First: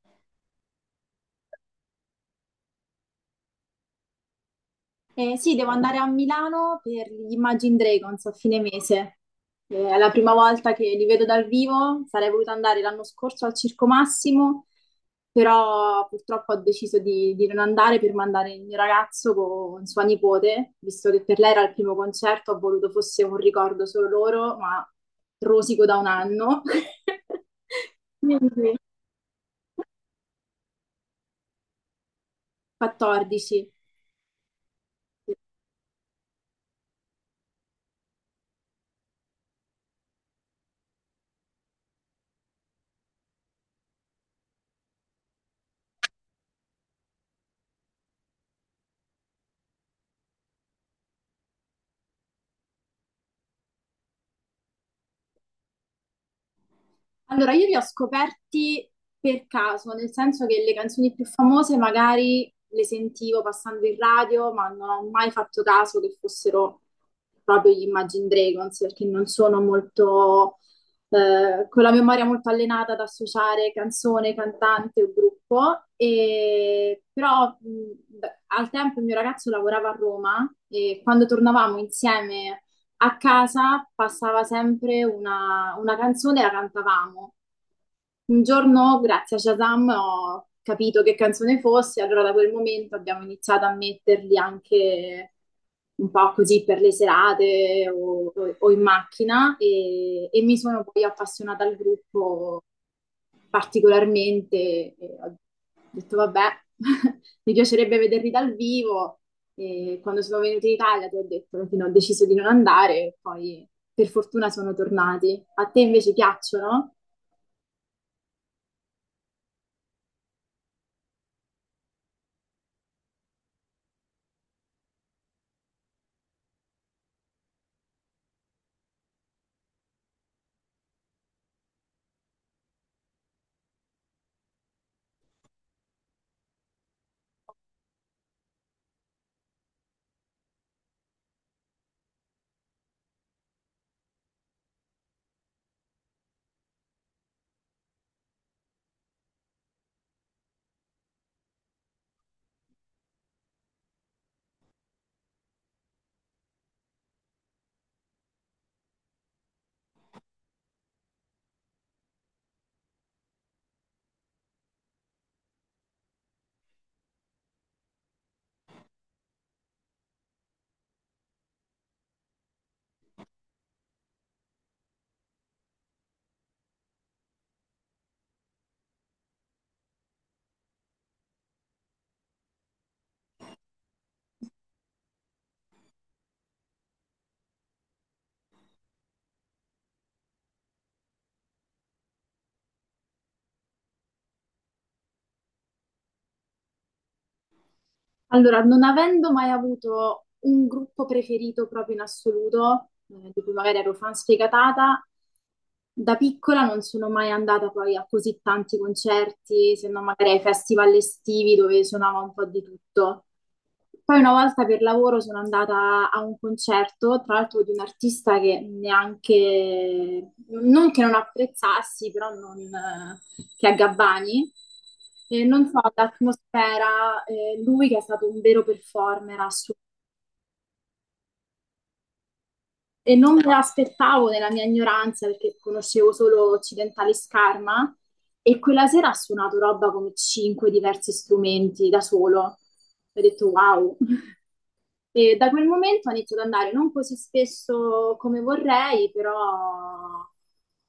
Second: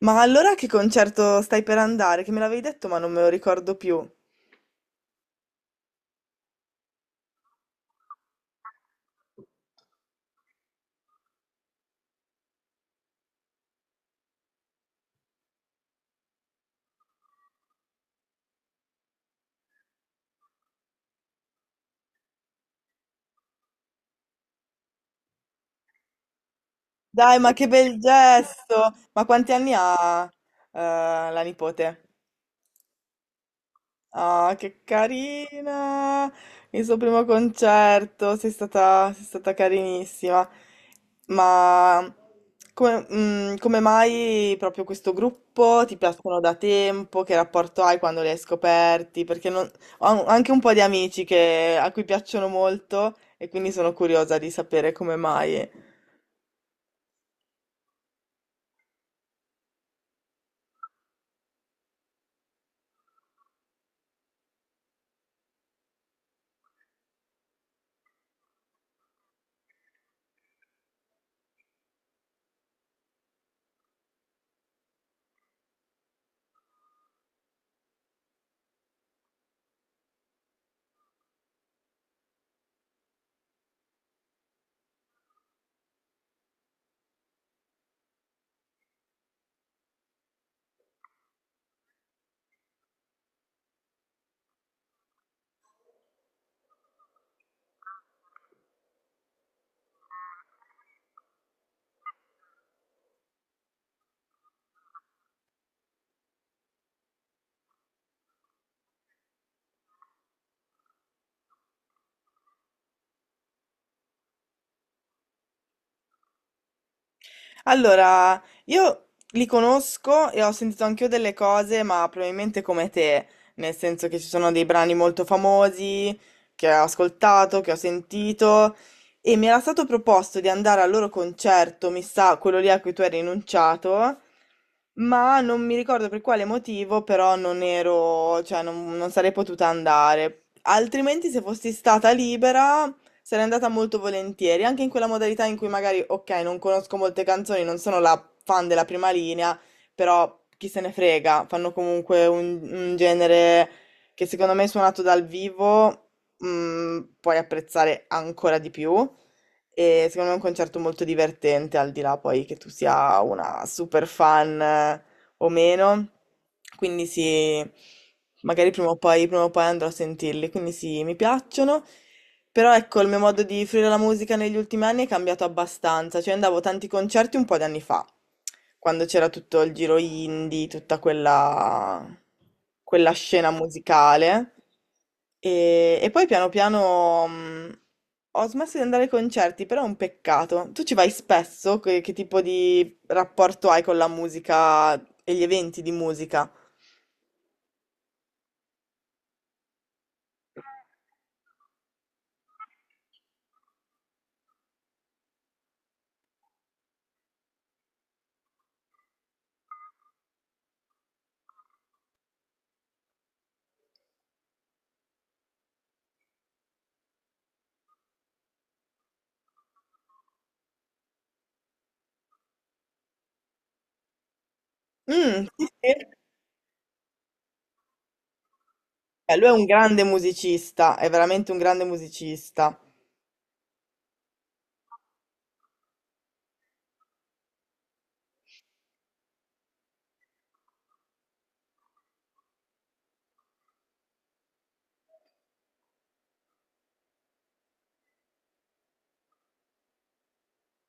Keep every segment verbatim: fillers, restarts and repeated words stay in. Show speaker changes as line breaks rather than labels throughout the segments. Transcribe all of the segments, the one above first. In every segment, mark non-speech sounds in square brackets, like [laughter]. Ma allora a che concerto stai per andare? Che me l'avevi detto ma non me lo ricordo più.
Eh, sì, Devo andare a Milano per gli Imagine Dragons a fine mese. Eh, è la prima volta che li vedo dal vivo, sarei voluta andare l'anno scorso al Circo Massimo, però purtroppo ho deciso di, di non andare per mandare il mio ragazzo con sua nipote, visto che per lei era il primo concerto, ho voluto fosse un ricordo solo loro, ma rosico da un anno.
Dai,
[laughs]
ma che bel
Quindi
gesto! Ma quanti anni ha, eh, la nipote?
quattordici.
Ah, che carina! Il suo primo concerto, sei stata, sei stata carinissima. Ma come, mm, come mai proprio questo gruppo? Ti piacciono da tempo? Che rapporto hai quando li hai scoperti? Perché non- Ho anche un po' di amici che- a cui piacciono molto e quindi sono curiosa di sapere come mai.
Allora, io li ho scoperti per caso, nel senso che le canzoni più famose magari le sentivo passando in radio, ma non ho mai fatto caso che fossero proprio gli Imagine Dragons, perché non sono molto, eh, con la memoria molto allenata ad associare canzone, cantante o gruppo. E, però mh, beh, al tempo il mio ragazzo lavorava a Roma e quando tornavamo insieme a casa passava sempre una, una canzone e la cantavamo. Un giorno, grazie a Shazam, ho capito che canzone fosse, allora da quel momento abbiamo iniziato a metterli anche un po' così per le serate o, o- o in macchina e, e mi sono poi appassionata al gruppo particolarmente e ho detto vabbè, [laughs] mi piacerebbe vederli dal vivo e quando sono venuti in Italia ti ho detto che no, ho deciso di non andare, poi per fortuna sono tornati. A te invece piacciono?
Allora, io li conosco e ho sentito anch'io delle cose, ma probabilmente come te, nel senso che ci sono dei brani molto famosi che ho ascoltato, che ho sentito e mi era stato proposto di andare al loro concerto, mi sa, quello lì a cui tu hai rinunciato, ma non mi ricordo per quale motivo, però non ero, cioè non, non sarei potuta andare. Altrimenti se fossi stata libera sarei andata molto volentieri, anche in quella modalità in cui magari, ok, non conosco molte canzoni, non sono la fan della prima linea, però chi se ne frega, fanno comunque un, un genere che secondo me suonato dal vivo, mm, puoi apprezzare ancora di più. E secondo me è un concerto molto divertente, al di là poi che tu sia una super fan o meno, quindi sì, magari prima o poi, prima o poi andrò a sentirli, quindi sì, mi piacciono, però ecco, il mio modo di fruire la musica negli ultimi anni è cambiato abbastanza, cioè andavo a tanti concerti un po' di anni fa, quando c'era tutto il giro indie, tutta quella, quella scena musicale, e, e poi piano piano... mh, Ho smesso di andare ai concerti, però è un peccato. Tu ci vai spesso? Che, che tipo di rapporto hai con la musica e gli eventi di musica?
Allora, non avendo mai avuto un gruppo preferito proprio in assoluto, eh, di cui magari ero fan sfegatata, da piccola non sono mai andata poi a così tanti concerti, se non magari ai festival estivi dove suonava un po' di tutto. Poi una volta per lavoro sono andata a un concerto, tra l'altro di un artista che neanche, non che non apprezzassi, però non, eh, che è Gabbani. E
Mm, sì,
non so,
sì.
l'atmosfera, eh, lui che è stato un vero
Beh,
performer
lui è un
assu-
grande musicista, è veramente un grande musicista.
E non me l'aspettavo nella mia ignoranza perché conoscevo solo Occidentali Scarma e quella sera ha suonato roba come cinque diversi strumenti da solo. Ho detto wow. E da quel momento ho iniziato ad andare non così spesso come vorrei, però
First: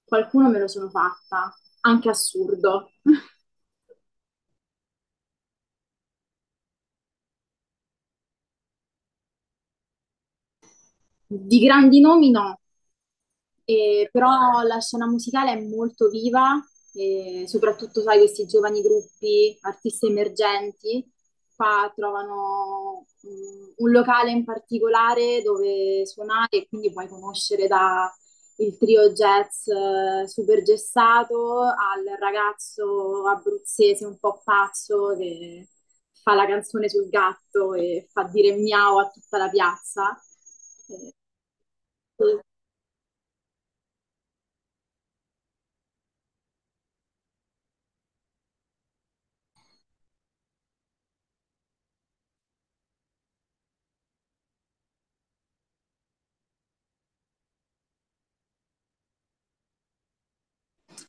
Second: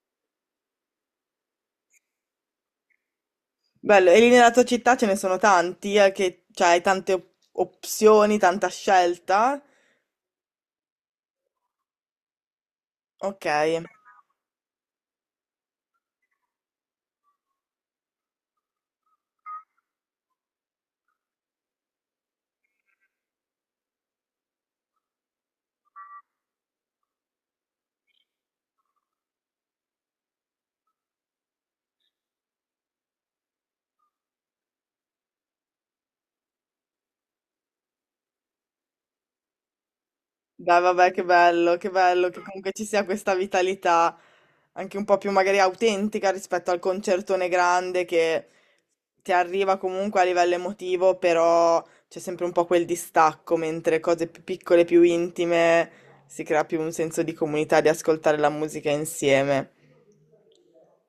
qualcuno me lo sono fatta, anche assurdo. [laughs]
Bello, e lì nella tua città ce ne sono tanti, eh, che cioè, hai tante op- opzioni, tanta scelta.
Di grandi nomi no.
Ok.
E però la scena musicale è molto viva, e soprattutto, sai, questi giovani gruppi, artisti emergenti, qua trovano mm, un locale in particolare dove suonare e quindi puoi conoscere da il trio jazz eh, super gessato al ragazzo abruzzese un po' pazzo che fa la canzone sul gatto e fa dire miau a tutta la piazza.
Beh, vabbè, che bello, che bello che
Eh,
comunque ci sia questa vitalità anche un po' più magari autentica rispetto al concertone grande che ti arriva comunque a livello emotivo, però c'è sempre un po' quel distacco, mentre cose più piccole, più intime, si crea più un senso di comunità, di ascoltare la musica insieme.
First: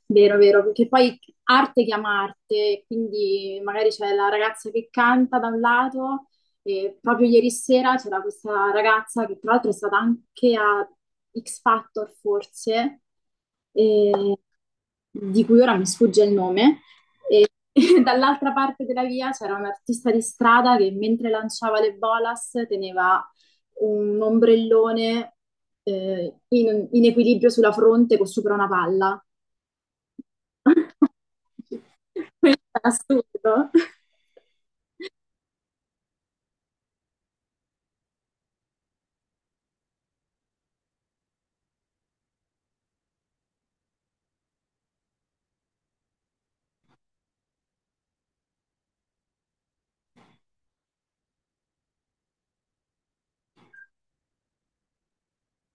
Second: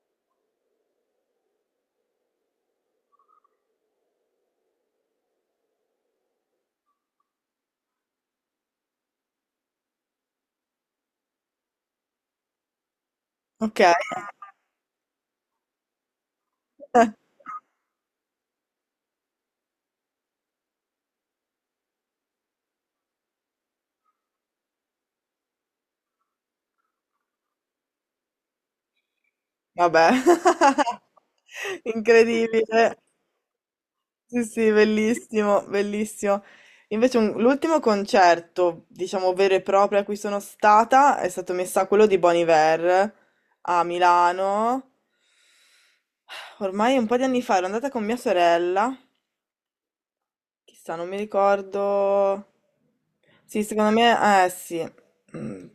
Vero, vero, perché poi arte chiama arte, quindi magari c'è la ragazza che canta da un lato, e proprio ieri sera c'era questa ragazza che tra l'altro è stata anche a X Factor forse,
Ok.
e- di cui ora mi sfugge il nome,
[laughs]
[laughs] e dall'altra parte della via c'era un artista di strada che mentre lanciava le bolas teneva un ombrellone eh, in, in equilibrio sulla fronte con sopra una palla.
Vabbè. [laughs]
[laughs] Questo è
Incredibile.
assurdo.
Sì, sì, bellissimo, bellissimo. Invece un- l'ultimo concerto, diciamo vero e proprio a cui sono stata, è stato messa a quello di Bon Iver a Milano. Ormai un po' di anni fa ero andata con mia sorella. Chissà, non mi ricordo. Sì, secondo me, eh sì, mm,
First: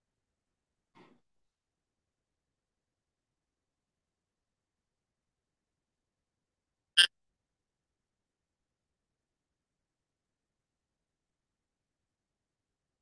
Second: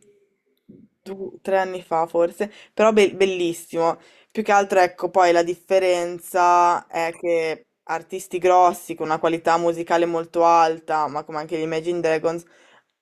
du- tre anni fa forse, però be- bellissimo. Più che altro, ecco, poi la differenza è che artisti grossi con una qualità musicale molto alta, ma come anche gli Imagine Dragons,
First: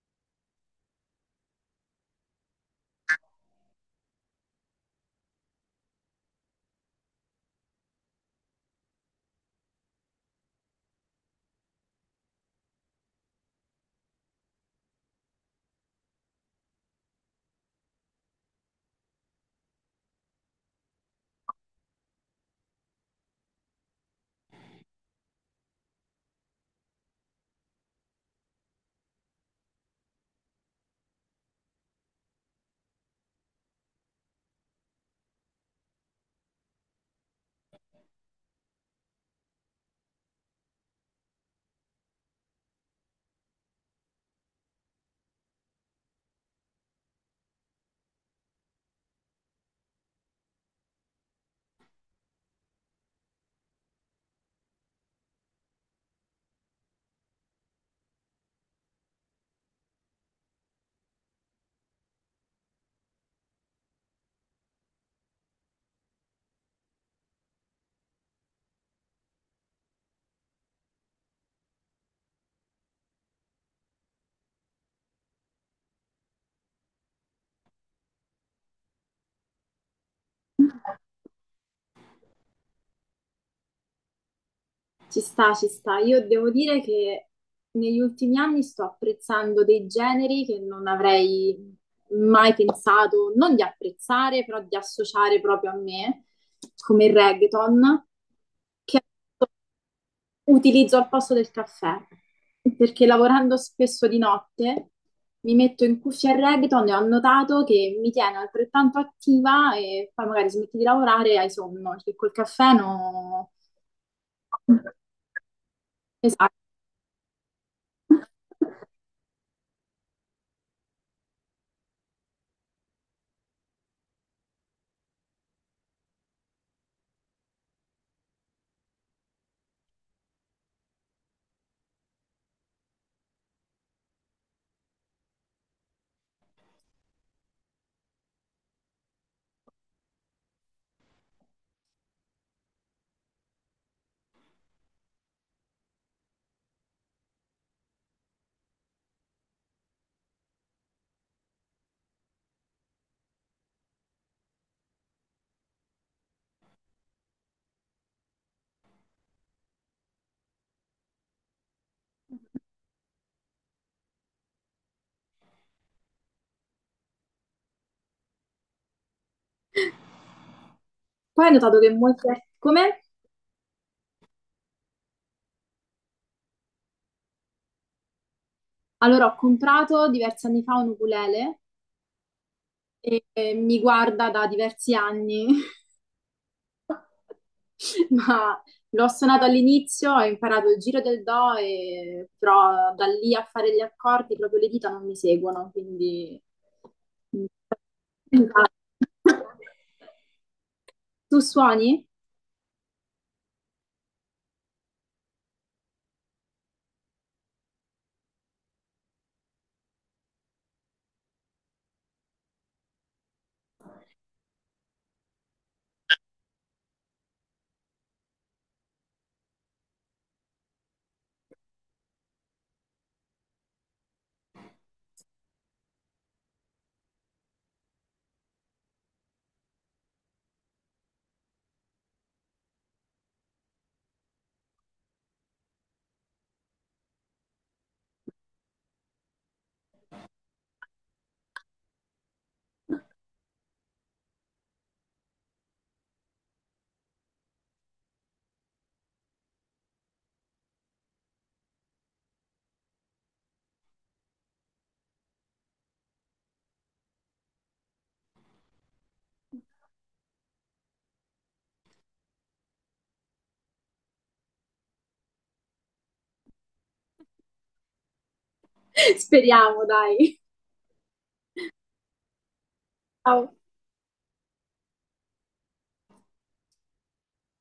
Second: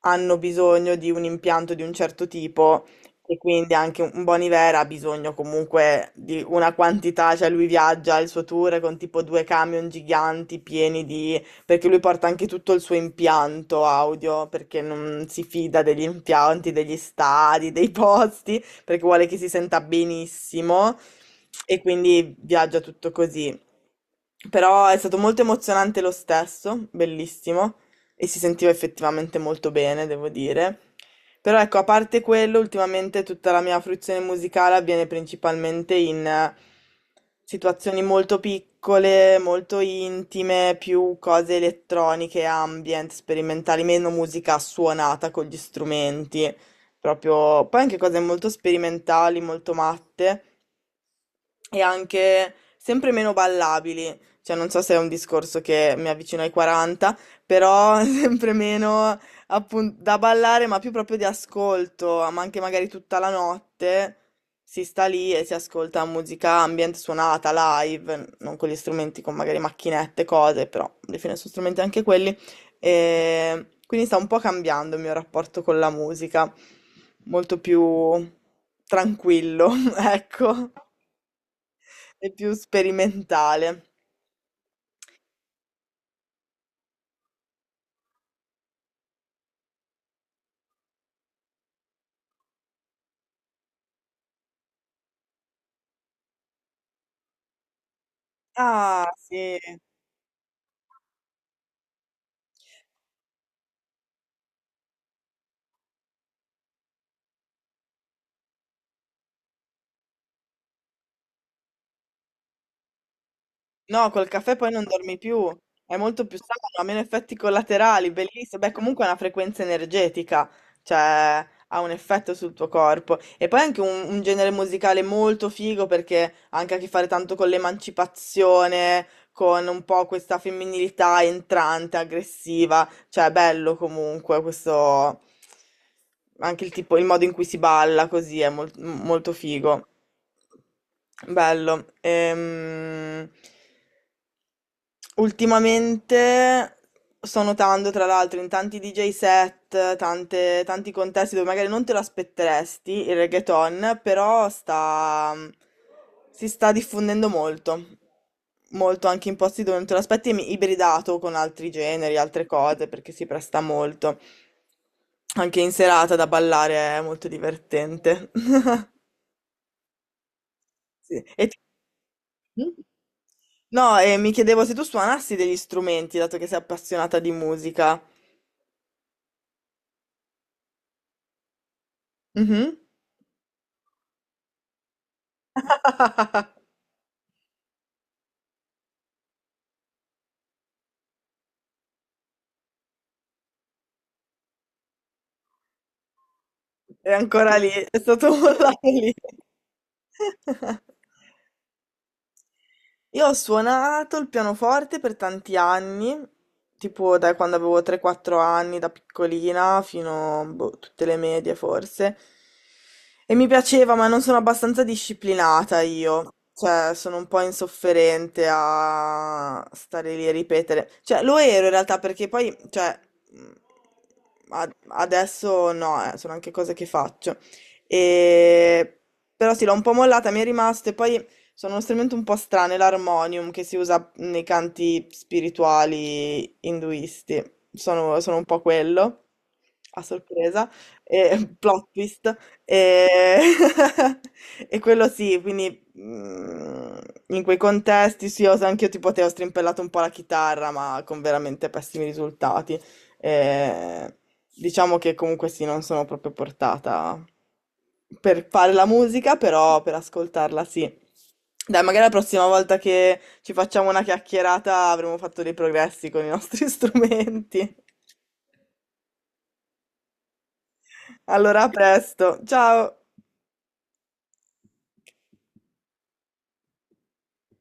hanno bisogno di un impianto di un certo tipo e quindi anche un Bon Iver ha bisogno comunque di una quantità, cioè lui viaggia il suo tour con tipo due camion giganti pieni di perché lui porta anche tutto il suo impianto audio, perché non si fida degli impianti, degli stadi, dei posti, perché vuole che si senta benissimo e quindi viaggia tutto così. Però è stato molto emozionante lo stesso, bellissimo e si sentiva effettivamente molto bene, devo dire. Però ecco, a parte quello, ultimamente tutta la mia fruizione musicale avviene principalmente in eh, situazioni molto piccole, molto intime, più cose elettroniche, ambient, sperimentali, meno musica suonata con gli strumenti, proprio poi anche cose molto sperimentali, molto matte e anche sempre meno ballabili. Cioè, non so se è un discorso che mi avvicina ai quaranta, però [laughs] sempre meno appunto da ballare, ma più proprio di ascolto, ma anche magari tutta la notte si sta lì e si ascolta musica ambient suonata live, non con gli strumenti, con magari macchinette, cose, però alla fine sono strumenti anche quelli. E quindi sta un po' cambiando il mio rapporto con la musica, molto più tranquillo, [laughs] ecco. È più sperimentale.
Ci sta, ci sta. Io devo dire che negli ultimi anni sto apprezzando dei generi che non avrei mai pensato, non di apprezzare, però di associare proprio a me, come il reggaeton, che
Ah, sì.
utilizzo al posto del caffè, perché lavorando spesso di notte mi metto in cuffia il reggaeton e ho notato che mi tiene altrettanto attiva e poi magari smetti di lavorare e hai sonno, perché col caffè no...
No, col caffè poi non dormi più, è molto più
Esatto.
sano, ha meno effetti collaterali, bellissimo. Beh, comunque è una frequenza energetica, cioè ha un effetto sul tuo corpo. E poi è anche un, un genere musicale molto figo perché ha anche a che fare tanto con l'emancipazione, con un po' questa femminilità entrante, aggressiva, cioè è bello comunque questo, anche il tipo, il modo in cui si balla così è mol- molto figo. Bello. Ehm, Ultimamente sto notando, tra l'altro, in tanti D J set, tante- tanti contesti dove magari non te lo aspetteresti il reggaeton, però sta, si sta diffondendo molto, molto anche in posti dove non te lo aspetti, mi- ibridato con altri generi, altre cose, perché si presta molto. Anche in serata da ballare è molto divertente. [laughs] Sì.
Poi ho notato che molte...
Mm.
Come?
No, e mi chiedevo se tu suonassi degli strumenti, dato che sei appassionata di musica.
Allora ho comprato diversi anni fa un ukulele
Mhm.
e eh, mi guarda da diversi anni.
[laughs]
Ma l'ho suonato all'inizio, ho imparato il giro del do, e- però da lì a fare gli accordi proprio le dita non mi seguono, quindi...
È ancora lì, è stato mollato lì.
[laughs]
[laughs]
Tu suoni?
Io ho suonato il pianoforte per tanti anni, tipo da quando avevo tre quattro anni, da piccolina, fino a tutte le medie forse. E mi piaceva, ma non sono abbastanza disciplinata io. Cioè, sono un po' insofferente a stare lì a ripetere. Cioè, lo ero in realtà perché poi, cioè, mh, ad- adesso no, eh, sono anche cose che faccio. E... Però sì, l'ho un po' mollata, mi è rimasto e poi sono uno strumento un po' strano, è l'armonium che si usa nei canti spirituali induisti. Sono, sono un po' quello, a sorpresa, e, [laughs] plot twist. E, [laughs] e quello sì, quindi mm, in quei contesti sì, ho, anche io tipo te ho strimpellato un po' la chitarra, ma con veramente pessimi risultati. E diciamo che comunque sì, non sono proprio portata per fare la musica, però per ascoltarla sì. Dai, magari la prossima volta che ci facciamo una chiacchierata avremo fatto dei progressi con i nostri [laughs] strumenti.
[laughs] Speriamo, dai.
Allora, a presto. Ciao!
Ciao.